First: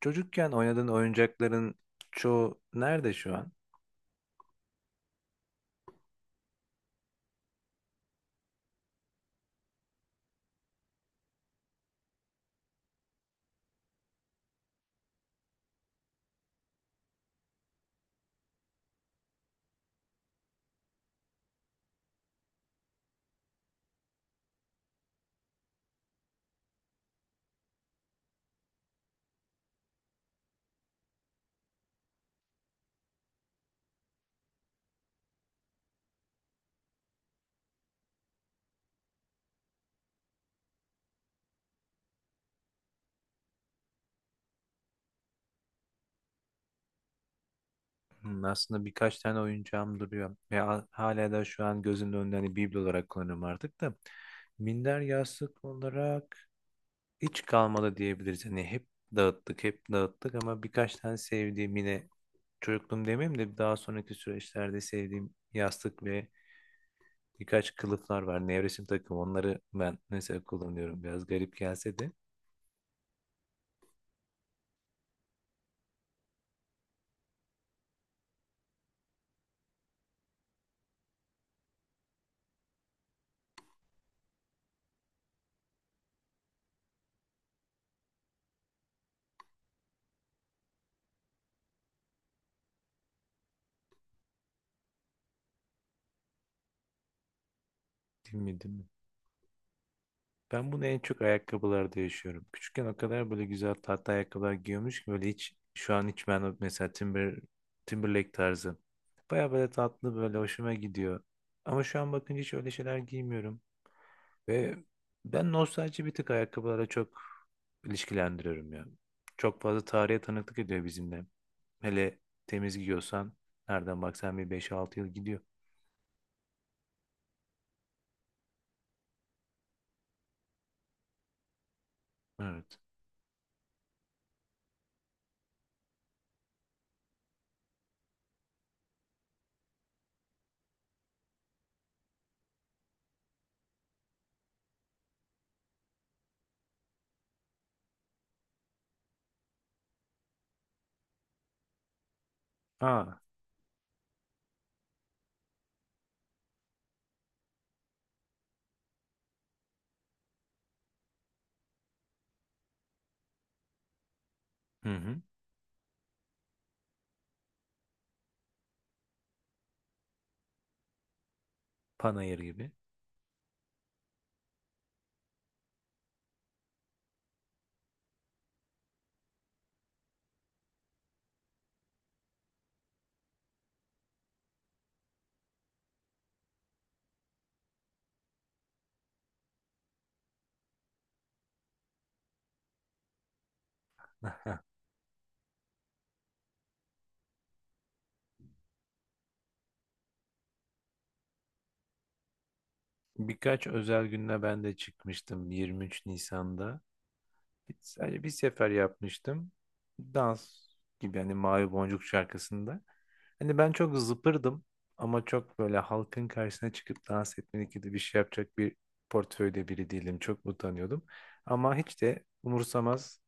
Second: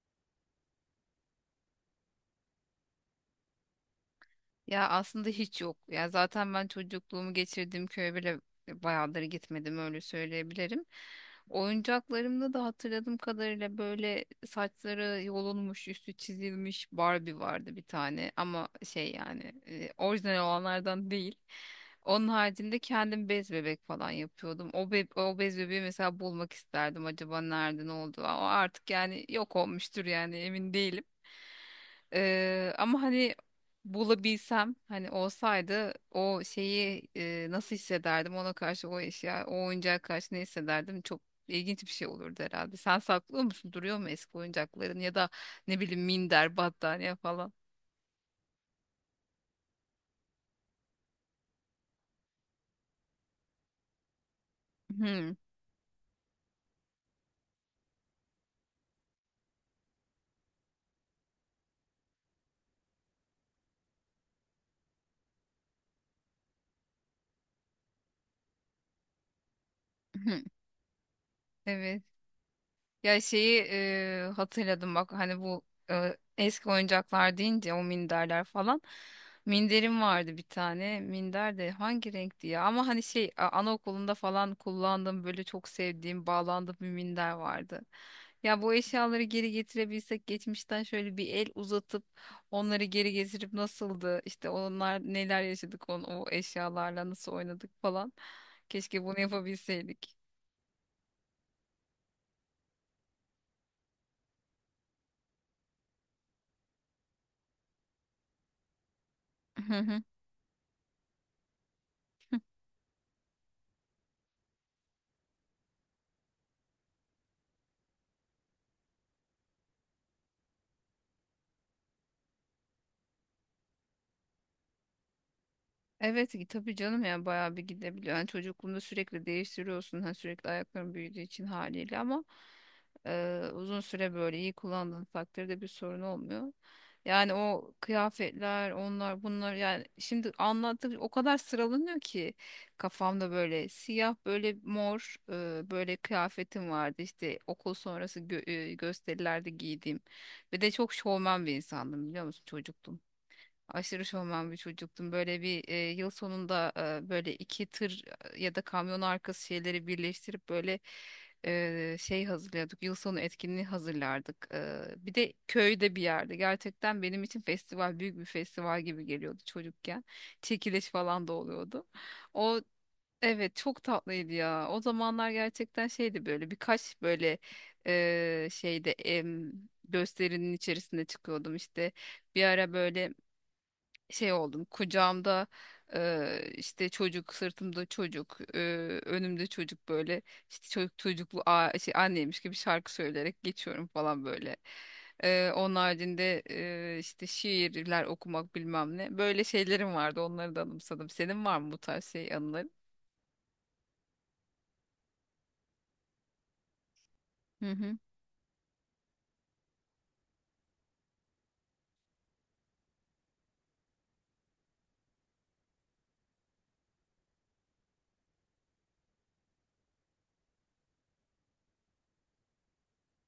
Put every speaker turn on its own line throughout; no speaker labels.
Çocukken oynadığın oyuncakların çoğu nerede şu an?
Ya aslında hiç yok. Ya zaten ben çocukluğumu geçirdiğim köye bile bayağıdır gitmedim öyle söyleyebilirim. Oyuncaklarımda da hatırladığım kadarıyla böyle saçları yolunmuş, üstü çizilmiş Barbie vardı bir tane ama şey yani orijinal olanlardan değil. Onun haricinde kendim bez bebek falan yapıyordum. O bez bebeği mesela bulmak isterdim. Acaba nerede ne oldu? O artık yani yok olmuştur yani emin değilim. Ama hani bulabilsem hani olsaydı o şeyi nasıl hissederdim ona karşı o oyuncağa karşı ne hissederdim, çok ilginç bir şey olurdu herhalde. Sen saklıyor musun? Duruyor mu eski oyuncakların ya da ne bileyim minder, battaniye falan?
Hmm, aslında birkaç tane oyuncağım duruyor. Ve hala da şu an gözümün önünde, hani biblo olarak kullanıyorum artık da. Minder,
Hmm.
yastık olarak hiç kalmadı diyebiliriz. Hani hep dağıttık, hep dağıttık, ama birkaç tane sevdiğim, yine çocukluğum demeyeyim de daha sonraki süreçlerde sevdiğim yastık ve birkaç kılıflar var. Nevresim takım, onları ben
Hmm.
mesela kullanıyorum. Biraz garip gelse
Evet.
de.
Ya şeyi hatırladım bak, hani bu eski oyuncaklar deyince o minderler falan. Minderim vardı bir tane. Minder de hangi renkti ya? Ama hani şey, anaokulunda falan kullandığım böyle çok sevdiğim, bağlandığım bir minder vardı. Ya bu eşyaları geri getirebilsek, geçmişten şöyle bir el uzatıp onları geri getirip nasıldı, İşte onlar, neler yaşadık o eşyalarla nasıl oynadık falan.
Değil mi, değil mi?
Keşke bunu yapabilseydik.
Ben bunu en çok ayakkabılarda yaşıyorum. Küçükken o kadar böyle güzel, tatlı ayakkabılar giyiyormuş ki, böyle hiç şu an hiç ben mesela Timber, Timberlake tarzı. Baya böyle tatlı, böyle hoşuma gidiyor. Ama şu an bakınca hiç öyle şeyler giymiyorum. Ve ben nostalji bir tık ayakkabılara çok ilişkilendiriyorum ya. Çok fazla tarihe tanıklık ediyor bizimle. Hele temiz giyiyorsan nereden baksan bir beş altı yıl gidiyor.
Evet ki tabii canım, yani bayağı bir gidebiliyor. Yani çocukluğunda sürekli değiştiriyorsun. Hani sürekli ayakların büyüdüğü için, haliyle. Ama
Evet.
uzun süre böyle iyi kullandığın takdirde bir sorun olmuyor. Yani o kıyafetler, onlar bunlar, yani şimdi anlattık, o kadar sıralanıyor ki kafamda, böyle siyah, böyle mor, böyle kıyafetim vardı, işte okul sonrası gösterilerde giydiğim. Ve de çok şovmen bir insandım, biliyor musun, çocuktum.
Aa,
Aşırı şovmen bir çocuktum. Böyle bir yıl sonunda böyle iki tır ya da kamyon arkası şeyleri birleştirip böyle şey hazırlıyorduk. Yıl sonu etkinliği hazırlardık. E,
hı
bir
hı.
de köyde bir yerde. Gerçekten benim için festival büyük bir festival gibi geliyordu çocukken. Çekiliş falan da oluyordu.
Panayır
O,
gibi.
evet, çok tatlıydı ya. O zamanlar gerçekten şeydi, böyle birkaç böyle şeyde, gösterinin içerisinde çıkıyordum işte. Bir ara böyle şey oldum, kucağımda işte çocuk, sırtımda çocuk, önümde çocuk, böyle işte çocuk çocuklu, şey, anneymiş gibi şarkı söyleyerek geçiyorum falan böyle. Onun haricinde işte şiirler okumak, bilmem ne, böyle şeylerim vardı, onları da anımsadım. Senin var mı bu tarz şey anıların?
Birkaç özel günle ben de çıkmıştım 23 Nisan'da.
Hı hı.
Sadece bir sefer yapmıştım. Dans gibi, hani Mavi Boncuk şarkısında. Hani ben çok zıpırdım, ama çok böyle halkın karşısına çıkıp dans etmelik gibi bir şey yapacak bir portföyde biri değilim. Çok utanıyordum. Ama hiç de umursamaz,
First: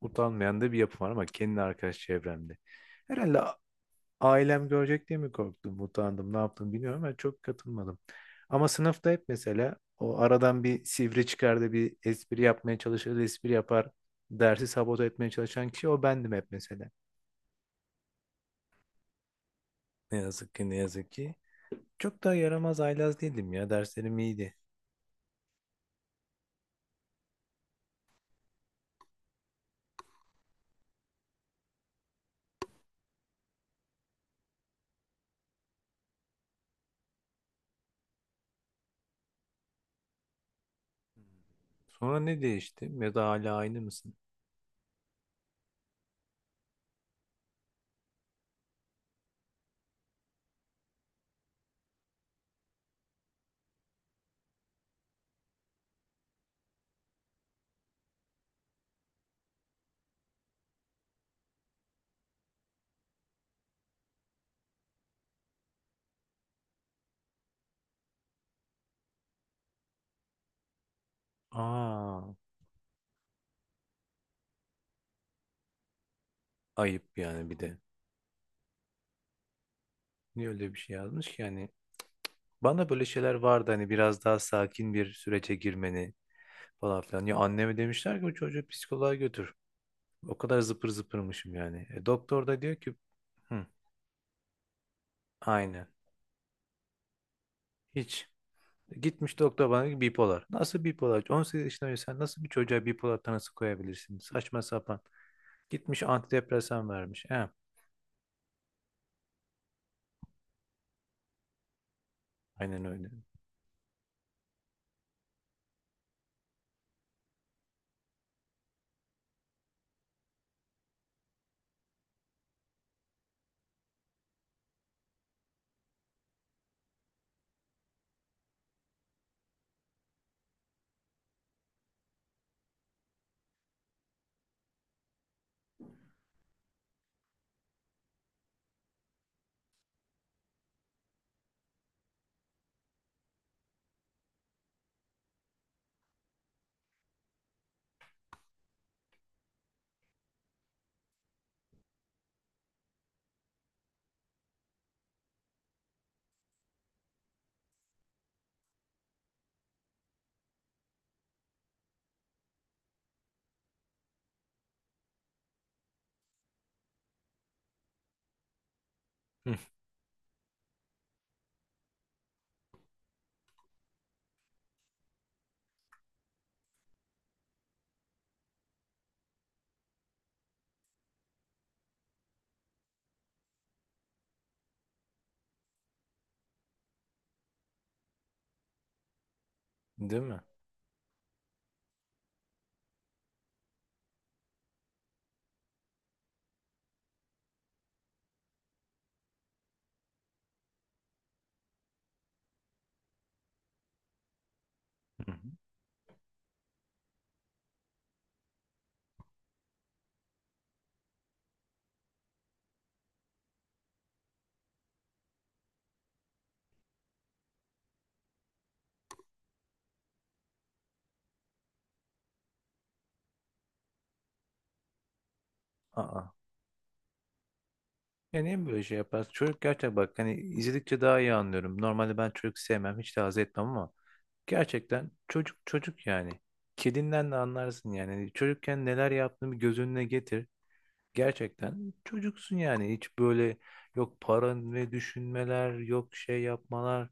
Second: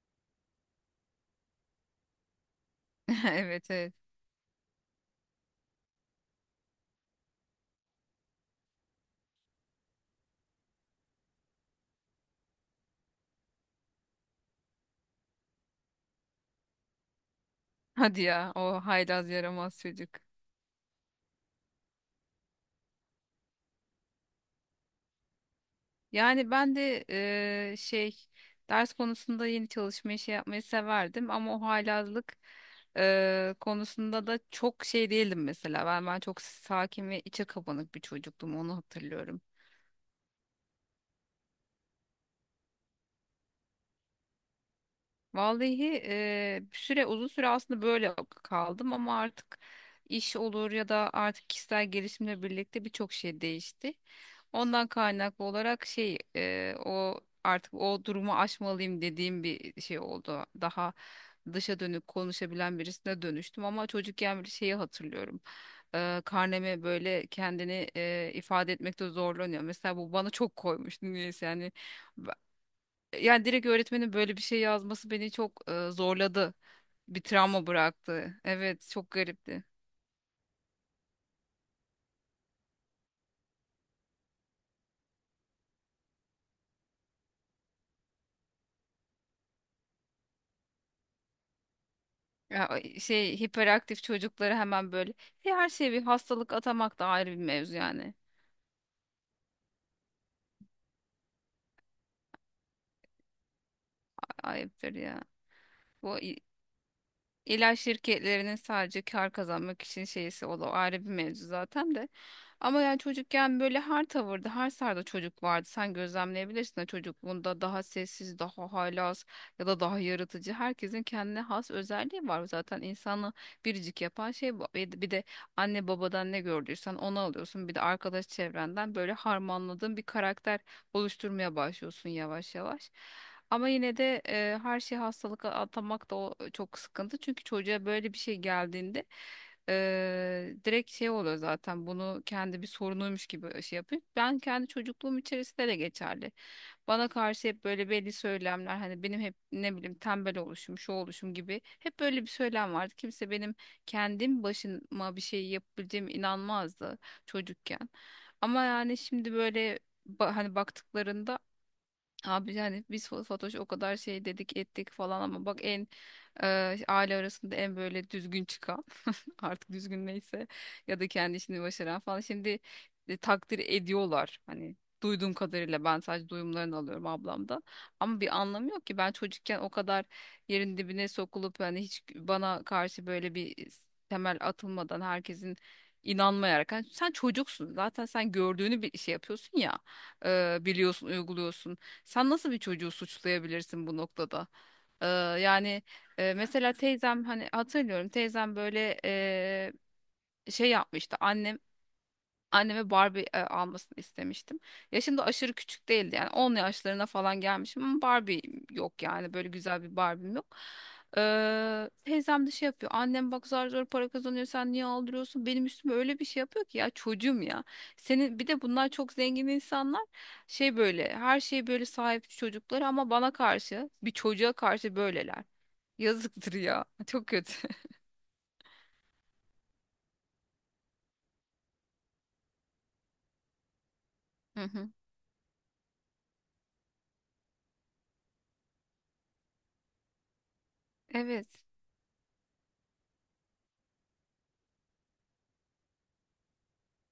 utanmayan da bir yapım var, ama kendi arkadaş çevremde. Herhalde
Evet, evet.
ailem görecek diye mi korktum, utandım, ne yaptım bilmiyorum, ama çok katılmadım. Ama sınıfta hep mesela o aradan bir sivri çıkar da bir espri yapmaya çalışır, espri yapar, dersi sabote etmeye çalışan kişi o bendim hep mesela.
Hadi ya, o haylaz yaramaz çocuk.
Ne yazık ki, ne yazık ki. Çok da yaramaz, haylaz değildim ya, derslerim iyiydi.
Yani ben de şey, ders konusunda yeni çalışmayı, şey yapmayı severdim, ama o haylazlık konusunda da çok şey değildim mesela. Ben çok sakin ve içe kapanık bir çocuktum, onu hatırlıyorum.
Sonra ne değişti, ya da hala aynı mısın?
Vallahi bir süre uzun süre aslında böyle kaldım, ama artık iş olur ya da artık kişisel gelişimle birlikte birçok şey değişti. Ondan kaynaklı olarak şey, o durumu aşmalıyım dediğim bir şey oldu. Daha dışa dönük konuşabilen birisine dönüştüm. Ama çocukken bir şeyi hatırlıyorum. Karneme böyle, kendini ifade etmekte zorlanıyor. Mesela bu bana çok koymuştu, niyeyse yani.
Aa,
Ba- Yani direkt öğretmenin böyle bir şey yazması beni çok zorladı.
ayıp
Bir
yani bir
travma
de.
bıraktı. Evet, çok garipti.
Niye öyle bir şey yazmış ki yani? Bana böyle şeyler vardı, hani biraz daha sakin bir sürece girmeni, falan filan. Ya anneme demişler ki bu çocuğu psikoloğa götür. O kadar zıpır zıpırmışım yani. E, doktor da diyor
Ya,
ki.
şey,
Hı,
hiperaktif çocukları hemen böyle... Her
aynen.
şeye bir hastalık atamak da ayrı bir mevzu yani.
Hiç. E, gitmiş doktor bana diyor ki bipolar. Nasıl bipolar? 18 yaşında önce sen nasıl bir çocuğa bipolar tanısı koyabilirsin? Saçma
Ayıptır
sapan.
ya.
Gitmiş
Bu
antidepresan vermiş. He,
İlaç şirketlerinin sadece kar kazanmak için şeysi, o da ayrı bir mevzu zaten de. Ama
aynen
yani
öyle.
çocukken böyle her tavırda, her sarda çocuk vardı. Sen gözlemleyebilirsin de, çocukluğunda daha sessiz, daha haylaz ya da daha yaratıcı. Herkesin kendine has özelliği var. Zaten insanı biricik yapan şey bu. Bir de anne babadan ne gördüysen onu alıyorsun. Bir de arkadaş çevrenden böyle harmanladığın bir karakter oluşturmaya başlıyorsun yavaş yavaş. Ama yine de her şeyi hastalığa atamak da o çok sıkıntı. Çünkü çocuğa böyle bir şey geldiğinde direkt şey oluyor zaten, bunu kendi bir sorunuymuş gibi şey yapıyor. Ben kendi çocukluğum içerisinde de geçerli. Bana karşı hep böyle belli söylemler, hani benim hep ne bileyim tembel oluşum, şu oluşum gibi hep böyle bir söylem vardı. Kimse benim kendim başıma bir şey yapabileceğime inanmazdı çocukken. Ama yani şimdi böyle, hani baktıklarında, abi yani biz Fatoş'a o kadar şey dedik ettik falan, ama bak en, aile arasında en böyle düzgün çıkan.
Hı,
Artık düzgün neyse, ya da kendi işini başaran falan, şimdi takdir ediyorlar hani, duyduğum kadarıyla, ben sadece duyumlarını alıyorum ablamda. Ama bir anlamı yok ki, ben çocukken o kadar yerin dibine sokulup, hani hiç bana karşı böyle bir temel atılmadan, herkesin inanmayarak, hani sen çocuksun zaten, sen gördüğünü bir şey yapıyorsun ya,
değil mi?
biliyorsun, uyguluyorsun. Sen nasıl bir çocuğu suçlayabilirsin bu noktada? Ee, yani mesela teyzem, hani hatırlıyorum teyzem böyle şey yapmıştı, anneme Barbie almasını istemiştim. Yaşım da
Hı hı.
aşırı küçük değildi, yani 10 yaşlarına falan gelmişim, ama Barbie yok yani, böyle güzel bir Barbie'm yok. Teyzem de şey yapıyor, annem bak zar zor para kazanıyor, sen niye aldırıyorsun, benim üstüme öyle bir şey yapıyor ki, ya çocuğum ya. Senin bir de bunlar çok zengin insanlar, şey, böyle her şeye böyle sahip çocuklar, ama bana karşı, bir çocuğa karşı böyleler.
Aa,
Yazıktır ya. Çok kötü.
yani niye böyle şey yapar? Çocuk gerçekten, bak hani izledikçe daha iyi anlıyorum. Normalde ben çocuk sevmem, hiç de haz etmem, ama
Hı hı.
gerçekten çocuk çocuk yani. Kedinden de anlarsın yani. Hani, çocukken neler yaptığını bir göz önüne getir.
Evet.
Gerçekten çocuksun yani. Hiç böyle yok para ve düşünmeler, yok şey yapmalar,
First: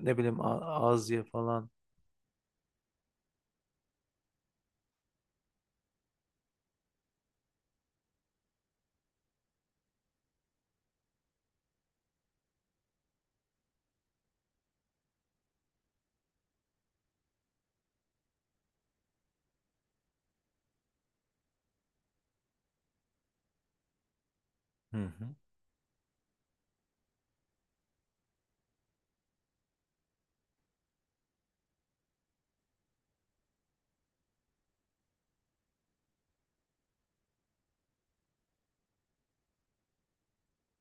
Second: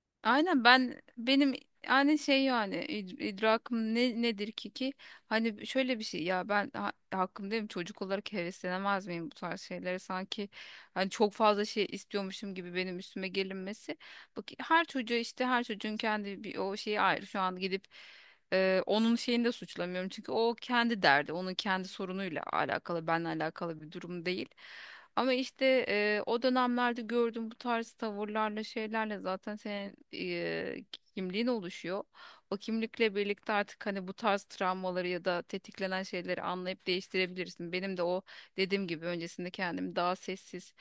ne bileyim
Aynen. ben
az ye
benim
falan.
yani şey, yani idrakım nedir ki hani, şöyle bir şey ya, ben hakkım değil, çocuk olarak heveslenemez miyim bu tarz şeylere, sanki hani çok fazla şey istiyormuşum gibi benim üstüme gelinmesi. Bak, her çocuğa, işte her çocuğun kendi, bir o şeyi ayrı, şu an gidip... Onun şeyini de suçlamıyorum, çünkü o kendi derdi, onun kendi sorunuyla alakalı, benle alakalı bir durum değil.
Hı hı.
Ama işte o dönemlerde gördüğüm bu tarz tavırlarla, şeylerle zaten senin kimliğin oluşuyor. O kimlikle birlikte artık hani bu tarz travmaları ya da tetiklenen şeyleri anlayıp değiştirebilirsin. Benim de o dediğim gibi, öncesinde kendimi daha sessiz,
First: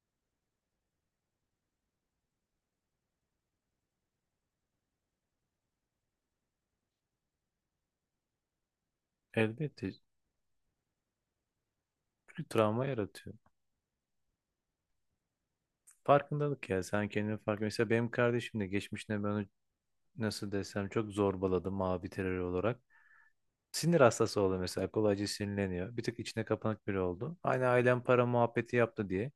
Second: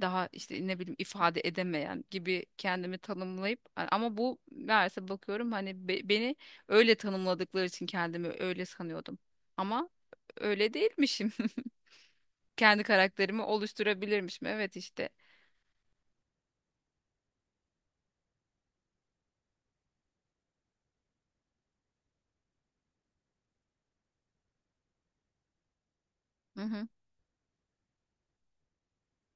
daha işte ne bileyim ifade edemeyen gibi kendimi tanımlayıp, ama bu meğerse, bakıyorum hani, beni öyle tanımladıkları için kendimi öyle sanıyordum.
Elbette,
Ama öyle değilmişim.
çünkü
Kendi
travma yaratıyor.
karakterimi oluşturabilirmişim. Evet, işte.
Farkındalık ya, sen kendini fark. Mesela benim kardeşim de geçmişine ben nasıl desem çok zorbaladım, mavi terör olarak. Sinir hastası oldu mesela, kolayca sinirleniyor. Bir tık içine kapanık biri oldu. Aynı ailem para muhabbeti yaptı diye.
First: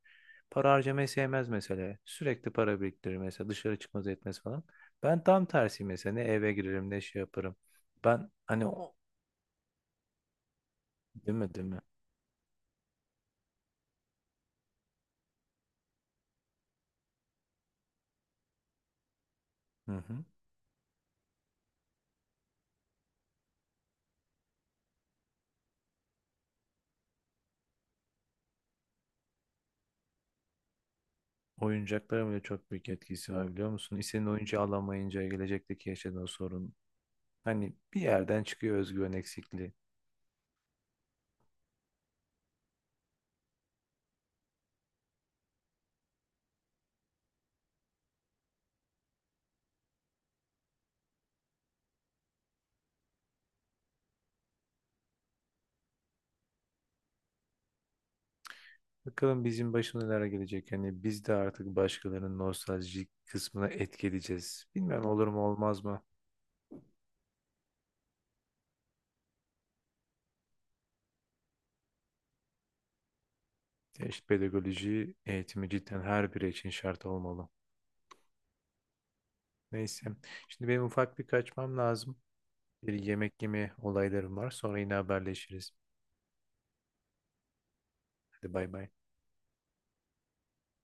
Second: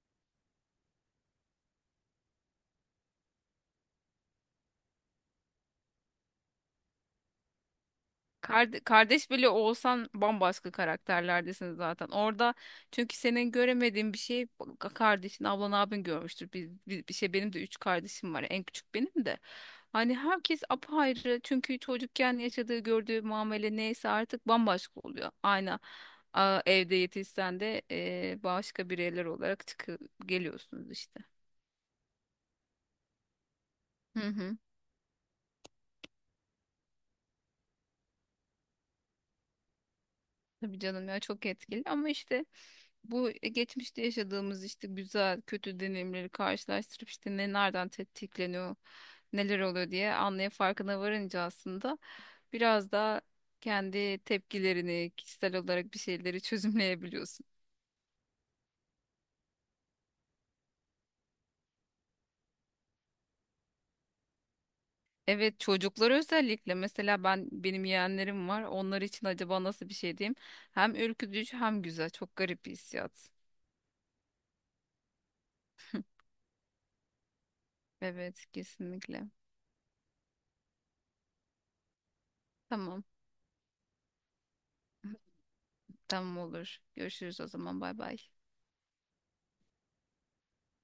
Para harcamayı sevmez mesela. Sürekli para biriktirir mesela, dışarı çıkmaz, etmez falan. Ben tam tersi mesela, ne eve girerim ne şey yaparım. Ben hani o,
Kardeş bile olsan bambaşka
değil mi, değil
karakterlerdesiniz
mi?
zaten. Orada, çünkü senin göremediğin bir şey kardeşin, ablan, abin görmüştür. Biz bir, bir şey, benim de üç kardeşim var. En küçük benim de.
Hı
Hani
hı.
herkes apayrı. Çünkü çocukken yaşadığı, gördüğü muamele neyse, artık bambaşka oluyor. Aynı evde yetişsen de başka bireyler olarak çıkıp geliyorsunuz işte.
Oyuncaklara bile çok büyük etkisi var biliyor musun?
Hı
İstediğin
hı.
oyuncağı alamayınca gelecekteki yaşadığın sorun. Hani bir yerden çıkıyor özgüven eksikliği.
Tabii canım ya, çok etkili. Ama işte bu, geçmişte yaşadığımız işte güzel kötü deneyimleri karşılaştırıp, işte nereden tetikleniyor, neler oluyor diye anlaya, farkına varınca, aslında biraz daha kendi tepkilerini, kişisel olarak bir şeyleri çözümleyebiliyorsun.
Bakalım bizim başımıza neler gelecek. Yani biz de artık başkalarının nostaljik kısmına etki edeceğiz. Bilmem olur mu
Evet,
olmaz mı?
çocuklar özellikle, mesela benim yeğenlerim var, onlar için acaba nasıl bir şey diyeyim, hem ürkütücü hem güzel, çok garip bir hissiyat.
Ya işte pedagoji eğitimi cidden her biri için şart olmalı.
Evet, kesinlikle.
Neyse. Şimdi benim ufak bir kaçmam lazım. Bir
Tamam.
yemek yeme olaylarım var. Sonra yine haberleşiriz.
Tamam, olur, görüşürüz o zaman. Bay bay.
Hadi bay bay.